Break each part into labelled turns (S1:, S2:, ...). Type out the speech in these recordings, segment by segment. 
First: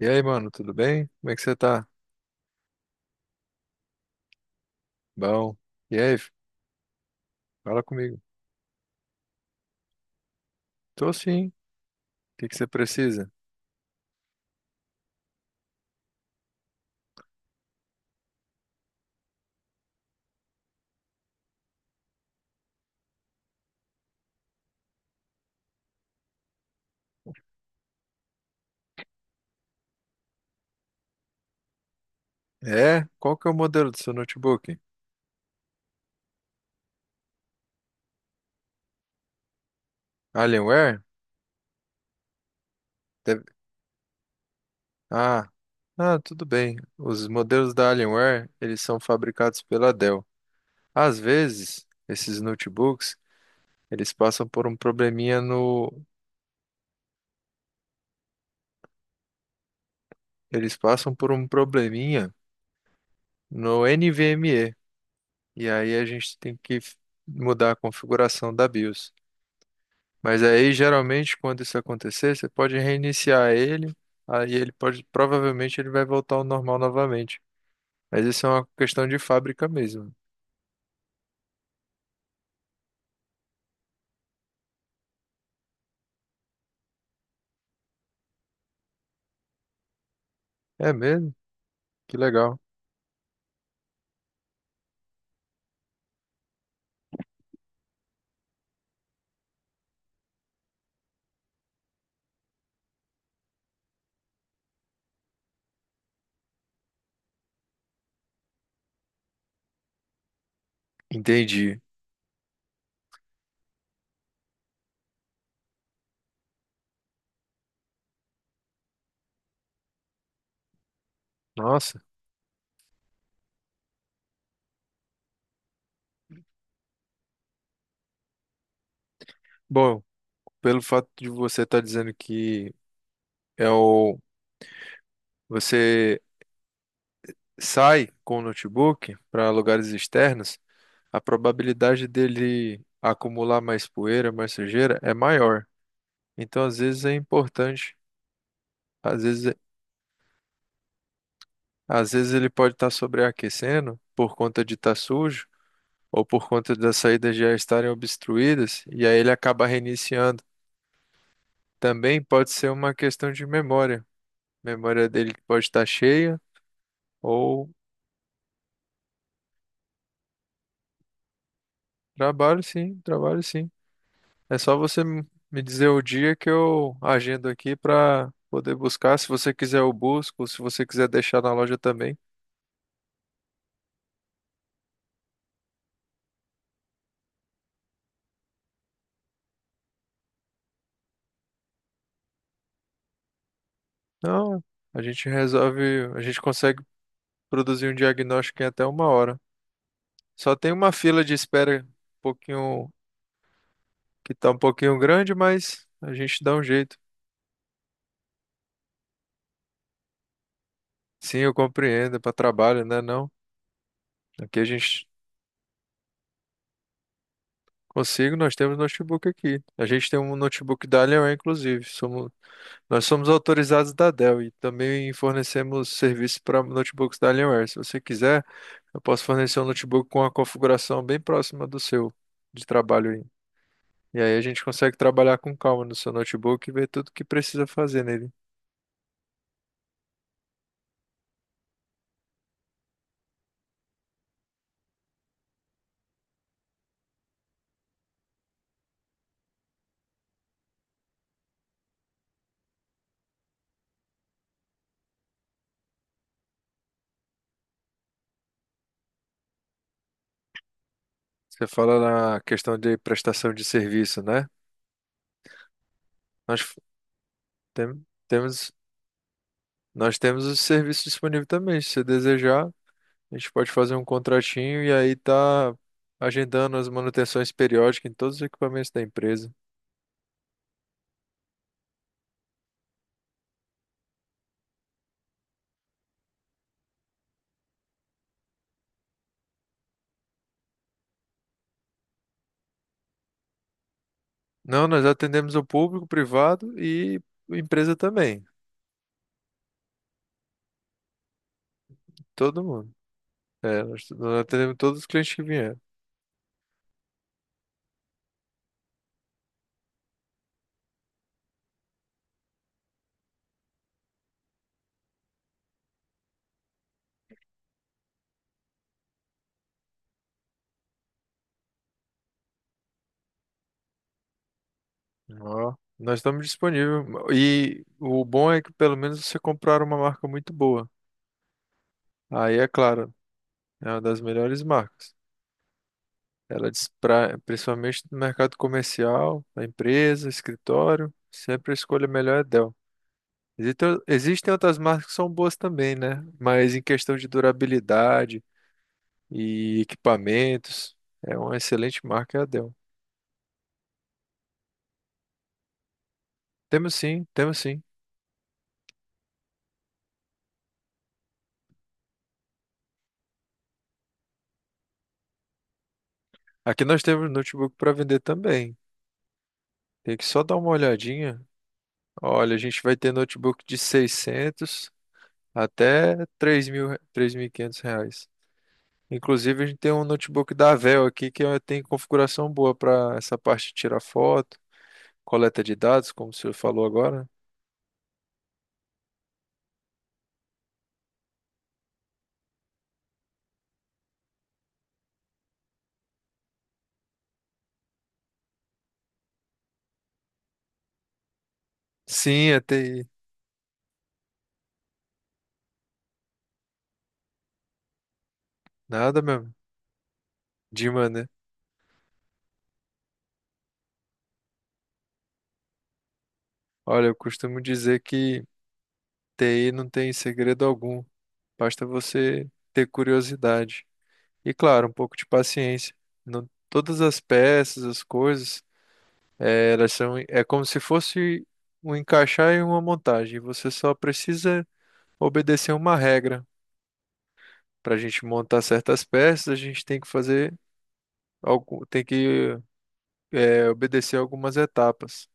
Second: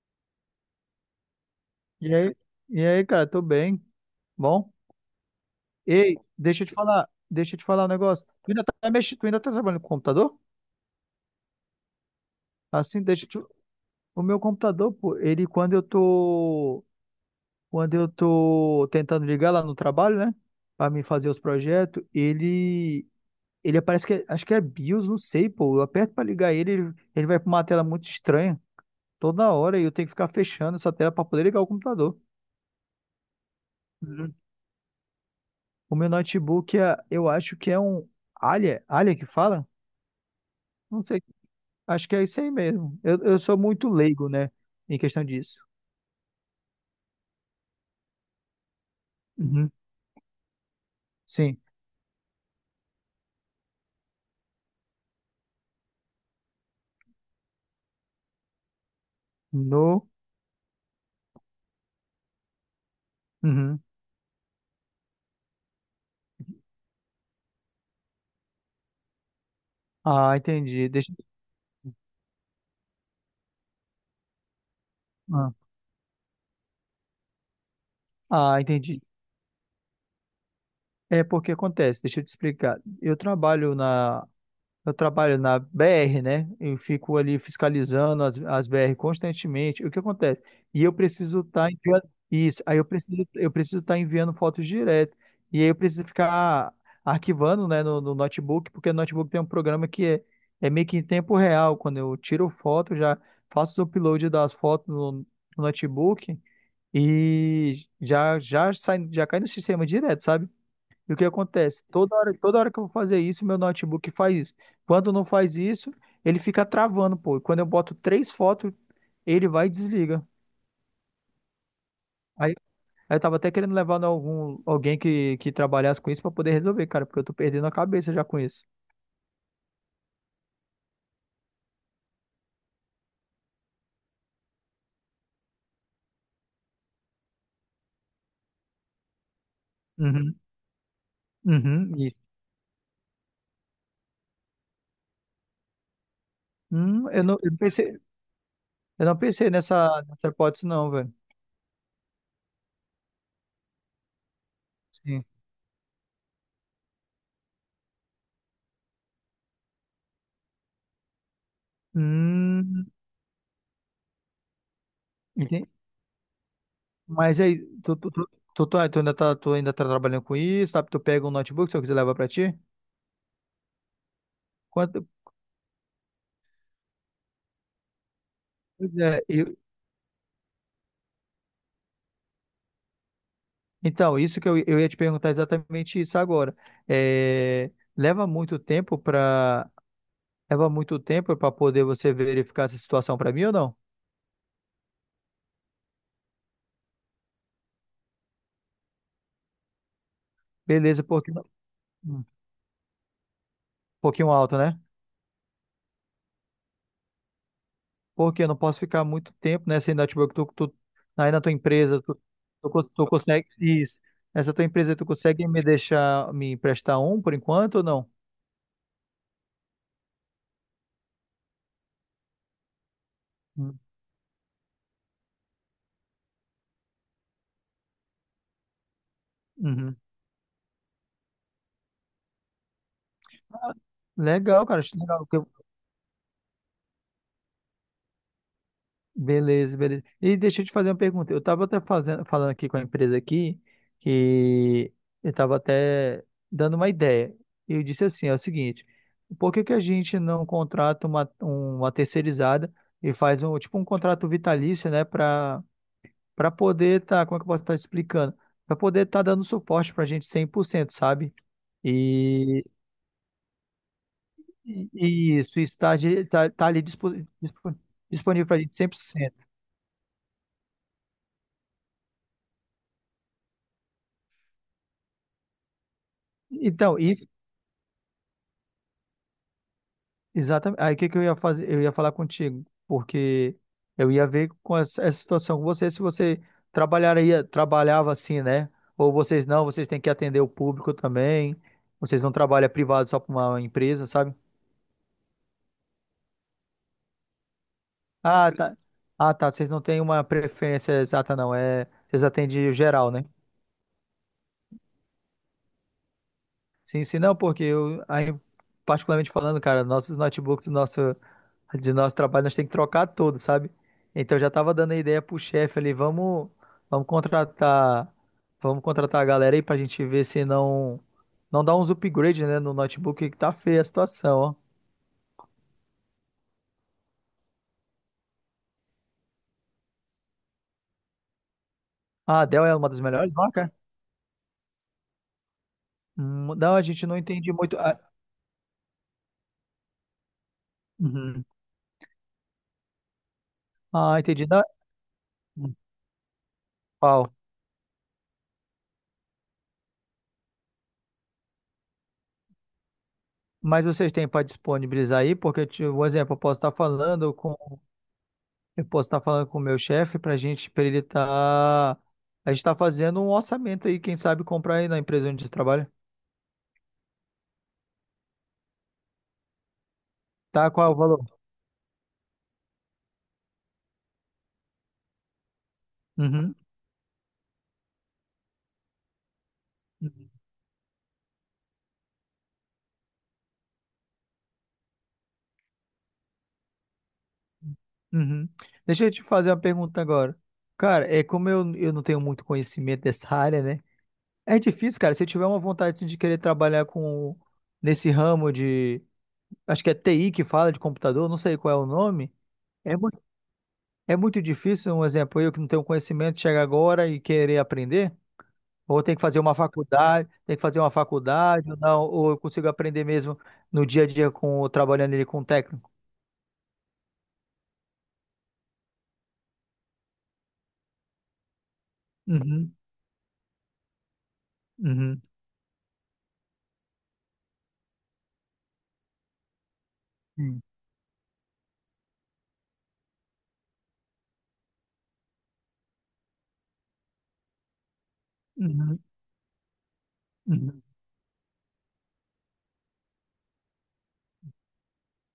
S1: E aí, mano, tudo bem? Como é que você tá?
S2: E aí, e aí, cara, tô bem. Bom?
S1: Bom. E aí,
S2: Ei,
S1: f-
S2: deixa eu te falar, deixa eu te
S1: Fala
S2: falar um
S1: comigo.
S2: negócio. Tu ainda tá trabalhando com computador?
S1: Tô sim. O que que você
S2: Assim, deixa eu
S1: precisa?
S2: te... O meu computador, pô, ele quando eu tô tentando ligar lá no trabalho, né, pra me fazer os projetos, ele parece que acho que é BIOS, não sei, pô. Eu aperto pra ligar ele, ele vai pra uma tela muito estranha toda hora e eu tenho que ficar fechando essa tela pra poder ligar o computador.
S1: É? Qual que é o modelo do seu notebook?
S2: O meu notebook, eu acho que é um Alia que fala?
S1: Alienware?
S2: Não sei, acho que é isso aí mesmo. Eu
S1: Deve-
S2: sou muito leigo, né, em questão
S1: Ah,
S2: disso.
S1: tudo bem. Os modelos da Alienware, eles são fabricados
S2: Uhum.
S1: pela Dell. Às
S2: Sim.
S1: vezes, esses notebooks, eles passam por um probleminha no.
S2: No...
S1: Eles passam por um probleminha
S2: Uhum.
S1: no NVMe. E aí a gente tem que mudar a configuração da BIOS.
S2: Ah,
S1: Mas aí,
S2: entendi. Deixa...
S1: geralmente, quando isso acontecer, você pode reiniciar ele. Aí ele pode.
S2: Ah,
S1: Provavelmente ele vai voltar ao normal novamente. Mas isso é
S2: ah,
S1: uma
S2: entendi.
S1: questão de fábrica mesmo.
S2: É porque acontece, deixa eu te explicar. Eu trabalho na BR, né? Eu fico ali fiscalizando as, BR constantemente. O que acontece? E
S1: É
S2: eu
S1: mesmo?
S2: preciso estar enviando
S1: Que legal.
S2: isso. Aí eu preciso estar enviando fotos direto. E aí eu preciso ficar arquivando, né, no, notebook, porque o notebook tem um programa que é meio que em tempo real. Quando eu tiro foto, já faço o upload das fotos no notebook e já já sai já cai no sistema direto, sabe? E o que
S1: Entendi.
S2: acontece? Toda hora que eu vou fazer isso, meu notebook faz isso. Quando não faz isso, ele fica travando, pô. E quando eu boto três fotos, ele vai e desliga.
S1: Nossa.
S2: Aí, aí eu tava até querendo levar em alguém que trabalhasse com isso pra poder resolver, cara, porque eu tô perdendo a cabeça já com isso.
S1: Bom, pelo fato de você estar dizendo que é o. você sai com o notebook para lugares
S2: Uhum,
S1: externos, a
S2: uhum,
S1: probabilidade
S2: isso.
S1: dele acumular mais poeira, mais sujeira é maior. Então, às vezes
S2: Hum,
S1: é
S2: eu não, eu não
S1: importante,
S2: pensei, eu não
S1: às
S2: pensei
S1: vezes,
S2: nessa hipótese, não, velho.
S1: às vezes ele pode estar sobreaquecendo por conta de estar
S2: Sim.
S1: sujo ou por conta das saídas já estarem obstruídas e aí ele acaba reiniciando. Também pode ser
S2: Hum,
S1: uma questão de memória. Memória dele pode
S2: entendi.
S1: estar cheia
S2: Mas aí,
S1: ou
S2: tu ainda tá trabalhando com isso, tá? Tu pega um notebook, se eu quiser levar pra ti?
S1: trabalho, sim, trabalho, sim. É só você
S2: Quanto,
S1: me dizer o dia que eu agendo aqui pra poder
S2: Pois
S1: buscar.
S2: é,
S1: Se você quiser, eu busco. Se você quiser deixar na loja também.
S2: então, isso que eu ia te perguntar exatamente isso agora. É, leva muito tempo para leva muito tempo para poder você verificar essa situação para mim ou não?
S1: Não, a gente resolve, a gente consegue produzir um diagnóstico em até uma hora. Só tem uma
S2: Beleza,
S1: fila
S2: porque
S1: de espera um
S2: um
S1: pouquinho,
S2: pouquinho
S1: que tá
S2: alto,
S1: um
S2: né?
S1: pouquinho grande, mas a gente dá um jeito.
S2: Porque eu não posso ficar muito tempo nessa network, aí
S1: Sim,
S2: na tua
S1: eu
S2: empresa,
S1: compreendo, é para trabalho, né?
S2: tu
S1: Não.
S2: consegue isso. Essa
S1: Aqui a
S2: tua empresa, tu
S1: gente
S2: consegue me deixar me emprestar um por enquanto ou não?
S1: consigo, nós temos notebook aqui. A gente tem um notebook da Alienware, inclusive. Somos Nós somos
S2: Hum,
S1: autorizados da Dell e também fornecemos serviço para notebooks da Alienware. Se você quiser, eu posso fornecer um
S2: uhum.
S1: notebook com uma configuração bem próxima do seu de trabalho aí. E aí a gente
S2: Legal, cara, acho
S1: consegue
S2: legal.
S1: trabalhar com calma no seu notebook e ver tudo que precisa fazer nele.
S2: Beleza, beleza. E deixa eu te fazer uma pergunta. Eu estava até falando aqui com a empresa aqui que eu estava até dando uma ideia. Eu disse assim, é o seguinte, por que que a gente não contrata uma terceirizada e faz um tipo um contrato vitalício, né, para poder tá, como é que eu posso estar explicando? Para poder estar dando suporte para a gente 100% sabe?
S1: Você fala na
S2: E,
S1: questão de prestação de serviço, né?
S2: e isso está tá, de- tá
S1: Nós
S2: tá
S1: f-
S2: ali dispo- disponível para a
S1: Temos,
S2: gente cem por cento.
S1: nós temos o serviço disponível também. Se você desejar, a gente pode fazer um contratinho e aí tá agendando as
S2: Então,
S1: manutenções periódicas em todos os equipamentos da empresa.
S2: exatamente. Aí o que que eu ia fazer? Eu ia falar contigo, porque eu ia ver com essa situação com você, se você trabalhava assim, né? Ou vocês não, vocês têm que atender o público também. Vocês não trabalham privado só para uma empresa, sabe?
S1: Não, nós atendemos o público, o privado e empresa também.
S2: Ah, tá. Ah, tá. Vocês não têm uma preferência exata, não. É, vocês
S1: Todo
S2: atendem o
S1: mundo.
S2: geral, né?
S1: É, nós atendemos todos os clientes que vieram.
S2: Sim, sim, não, porque eu, aí, particularmente falando, cara, nossos notebooks, nosso de nosso trabalho nós temos que trocar todo, sabe? Então eu já tava dando a ideia pro chefe ali, vamos contratar, vamos contratar a galera aí pra gente ver se não dá uns upgrades, né, no notebook que tá feia a situação, ó.
S1: Ó, nós estamos disponíveis. E o bom é que pelo menos você comprar uma marca muito boa.
S2: Ah, a
S1: Aí
S2: Dell
S1: é
S2: é uma das
S1: claro,
S2: melhores marcas?
S1: é uma das melhores marcas.
S2: Hum.
S1: Ela
S2: Não, a gente não
S1: despra,
S2: entende muito. Ah,
S1: principalmente no mercado comercial, da empresa, escritório,
S2: uhum.
S1: sempre a escolha melhor é Dell.
S2: Ah, entendi.
S1: Existem
S2: Não.
S1: outras marcas que são boas
S2: Hum.
S1: também, né? Mas em questão de
S2: Pau.
S1: durabilidade e equipamentos, é uma excelente marca, é a Dell.
S2: Mas vocês têm para disponibilizar aí? Porque, tipo, um exemplo,
S1: Temos sim, temos sim.
S2: eu posso estar falando com o meu chefe para gente, para ele estar. A gente está fazendo um orçamento aí, quem sabe comprar aí na empresa onde você trabalha.
S1: Aqui nós temos notebook para vender também. Tem que só dar uma
S2: Tá, qual é o valor?
S1: olhadinha. Olha, a gente vai ter notebook de 600 até
S2: Uhum.
S1: três mil, três mil e quinhentos reais. Inclusive, a gente tem um notebook da Dell aqui que tem configuração boa para essa parte de tirar foto, coleta de dados, como o senhor falou agora.
S2: Uhum. Deixa eu te fazer uma pergunta agora. Cara, é como eu não tenho muito conhecimento dessa área, né? É difícil, cara. Se eu tiver uma vontade assim, de querer trabalhar com nesse ramo de... Acho que é TI que fala de computador, não sei qual é o nome.
S1: Sim, é
S2: É
S1: TI.
S2: muito, é muito difícil, um exemplo, eu que não tenho conhecimento, chegar agora e querer aprender. Ou tem que
S1: Nada
S2: fazer
S1: mesmo.
S2: uma faculdade, tem que fazer uma
S1: Dima, né?
S2: faculdade, ou não, ou eu consigo aprender mesmo no dia a dia com trabalhando ele com o técnico.
S1: Olha, eu costumo dizer que TI não tem segredo algum. Basta você
S2: Uhum,
S1: ter curiosidade. E claro, um pouco
S2: uhum,
S1: de paciência. Não, todas as peças, as coisas, elas são, é
S2: sim,
S1: como se fosse um encaixar e uma montagem. Você só precisa obedecer uma regra. Para a gente montar
S2: uhum,
S1: certas peças, a gente tem que fazer
S2: uhum.
S1: algo, tem que obedecer algumas etapas.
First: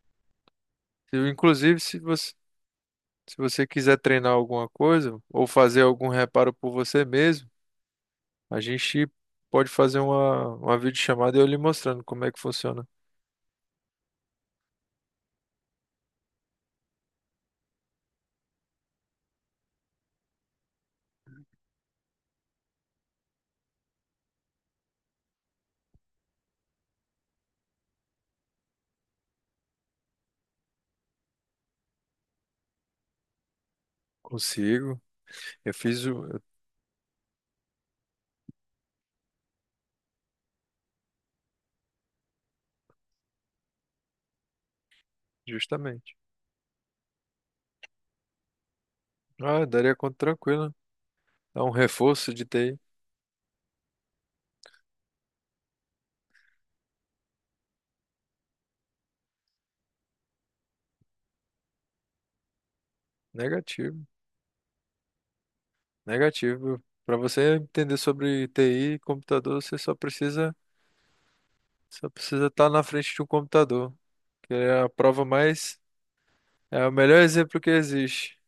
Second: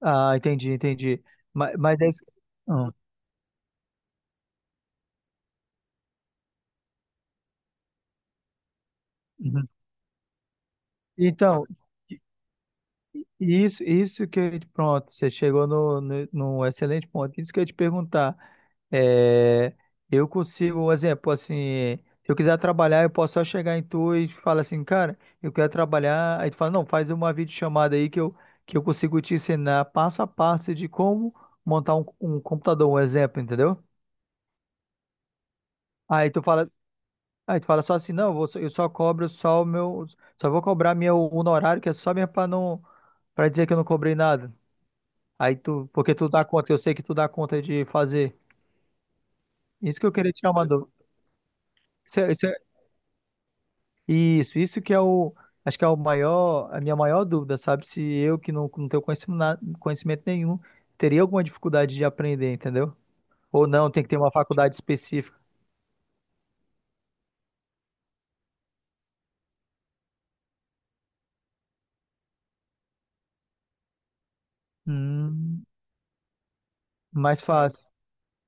S2: Ah, entendi, entendi. Mas,
S1: Inclusive,
S2: mas é isso. Ah,
S1: se você quiser treinar alguma coisa ou fazer algum reparo por você mesmo, a gente
S2: uhum.
S1: pode fazer uma videochamada e eu lhe
S2: Então,
S1: mostrando como é que funciona.
S2: isso que eu, pronto, você chegou no, no, num excelente ponto. Isso que eu ia te perguntar. É, eu consigo, um exemplo, assim, se eu quiser trabalhar, eu posso só chegar em tu e falar assim, cara, eu quero trabalhar. Aí tu fala, não, faz uma videochamada aí que eu consigo te ensinar passo a passo de como montar um computador, um exemplo, entendeu?
S1: Consigo. Eu fiz o,
S2: Aí
S1: eu-
S2: tu fala, aí tu fala só assim, não, eu só cobro só vou cobrar meu honorário, que é só mesmo pra não, para dizer que eu não cobrei nada. Aí tu,
S1: justamente.
S2: porque tu dá conta, eu sei que tu dá conta de fazer.
S1: Ah, daria
S2: Isso que eu
S1: conta
S2: queria tirar uma
S1: tranquila.
S2: dúvida.
S1: Dá um
S2: Isso,
S1: reforço de
S2: isso,
S1: TI.
S2: isso que é o, acho que é o maior, a minha maior dúvida, sabe? Se eu que não, tenho conhecimento, conhecimento nenhum, teria alguma dificuldade de aprender, entendeu? Ou não, tem
S1: Negativo.
S2: que ter uma faculdade específica.
S1: Negativo. Para você entender sobre TI e computador, você só precisa estar na frente de um computador, que é a prova
S2: Hum,
S1: mais é o melhor
S2: mais
S1: exemplo que
S2: fácil.
S1: existe.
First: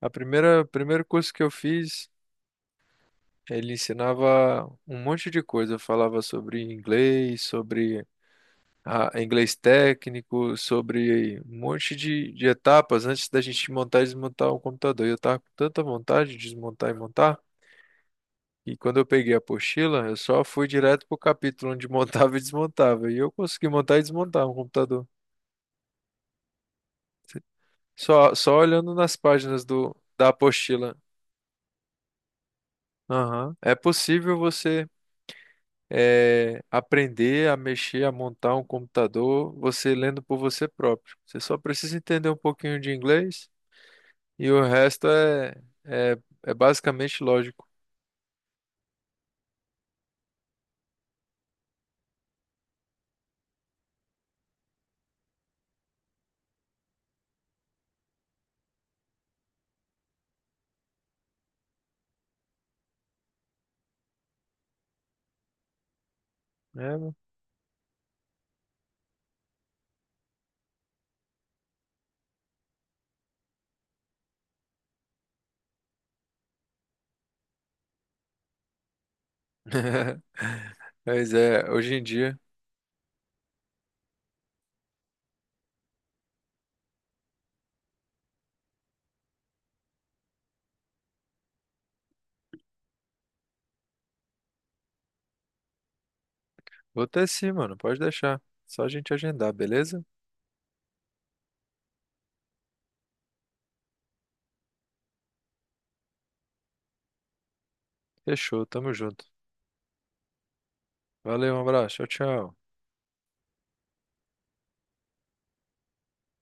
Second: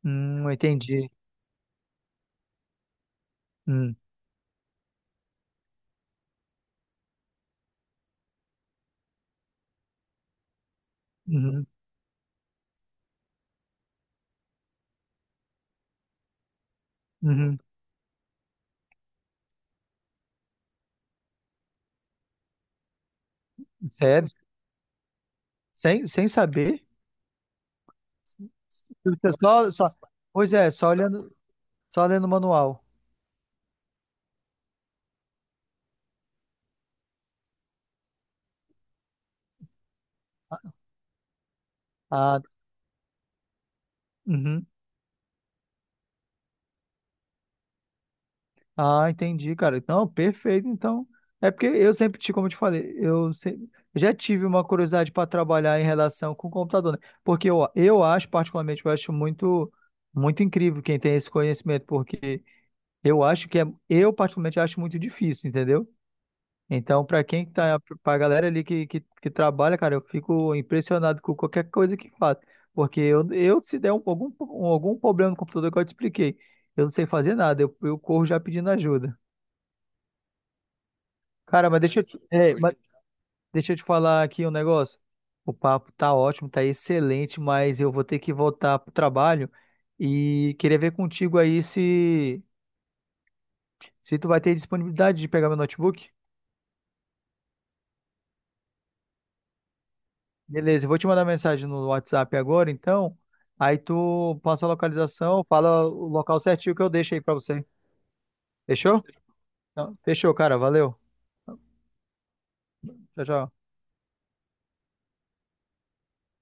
S1: A primeira primeiro
S2: Entendi.
S1: curso que eu fiz, ele
S2: Hum,
S1: ensinava um monte de coisa, falava sobre inglês, sobre inglês técnico, sobre um
S2: uhum,
S1: monte de etapas antes da gente montar e desmontar um computador. E eu tava com tanta vontade de desmontar e montar,
S2: uhum.
S1: e quando eu peguei a apostila, eu só fui direto pro capítulo onde montava e desmontava. E eu consegui montar e
S2: Sério?
S1: desmontar um computador.
S2: Sem saber?
S1: Só, olhando nas páginas
S2: Só, só,
S1: da
S2: pois é, só
S1: apostila.
S2: olhando, só lendo o manual.
S1: Aham. É possível você aprender a mexer, a montar um computador, você lendo por
S2: Ah,
S1: você próprio. Você só precisa entender um
S2: ah,
S1: pouquinho de inglês. E o
S2: uhum.
S1: resto é, é, é basicamente lógico.
S2: Ah, entendi, cara. Não, perfeito. Então, é porque eu sempre tive, como eu te falei, eu se- já tive uma curiosidade para trabalhar em relação com o computador, né? Porque eu acho, particularmente, eu acho muito, muito incrível quem tem esse conhecimento, porque eu acho eu particularmente acho muito difícil, entendeu?
S1: É,
S2: Então,
S1: mano.
S2: para quem tá, para galera ali que trabalha, cara, eu fico impressionado com qualquer coisa que faz, porque eu se der um- algum problema no computador que eu te expliquei, eu não sei fazer nada, eu corro já pedindo ajuda.
S1: Mas
S2: Cara,
S1: é,
S2: mas
S1: hoje
S2: deixa
S1: em
S2: eu te,
S1: dia.
S2: é, mas deixa eu te falar aqui um negócio. O papo tá ótimo, tá excelente, mas eu vou ter que voltar pro trabalho e queria ver contigo aí se tu vai ter disponibilidade de pegar meu notebook.
S1: Vou ter sim, mano. Pode deixar. Só a gente agendar, beleza?
S2: Beleza, eu vou te mandar mensagem no WhatsApp agora, então. Aí tu passa a localização, fala o local certinho que eu deixo aí pra você.
S1: Fechou, tamo
S2: Fechou?
S1: junto.
S2: Então, fechou, cara. Valeu.
S1: Valeu, um abraço. Tchau, tchau.
S2: Tchau, tchau.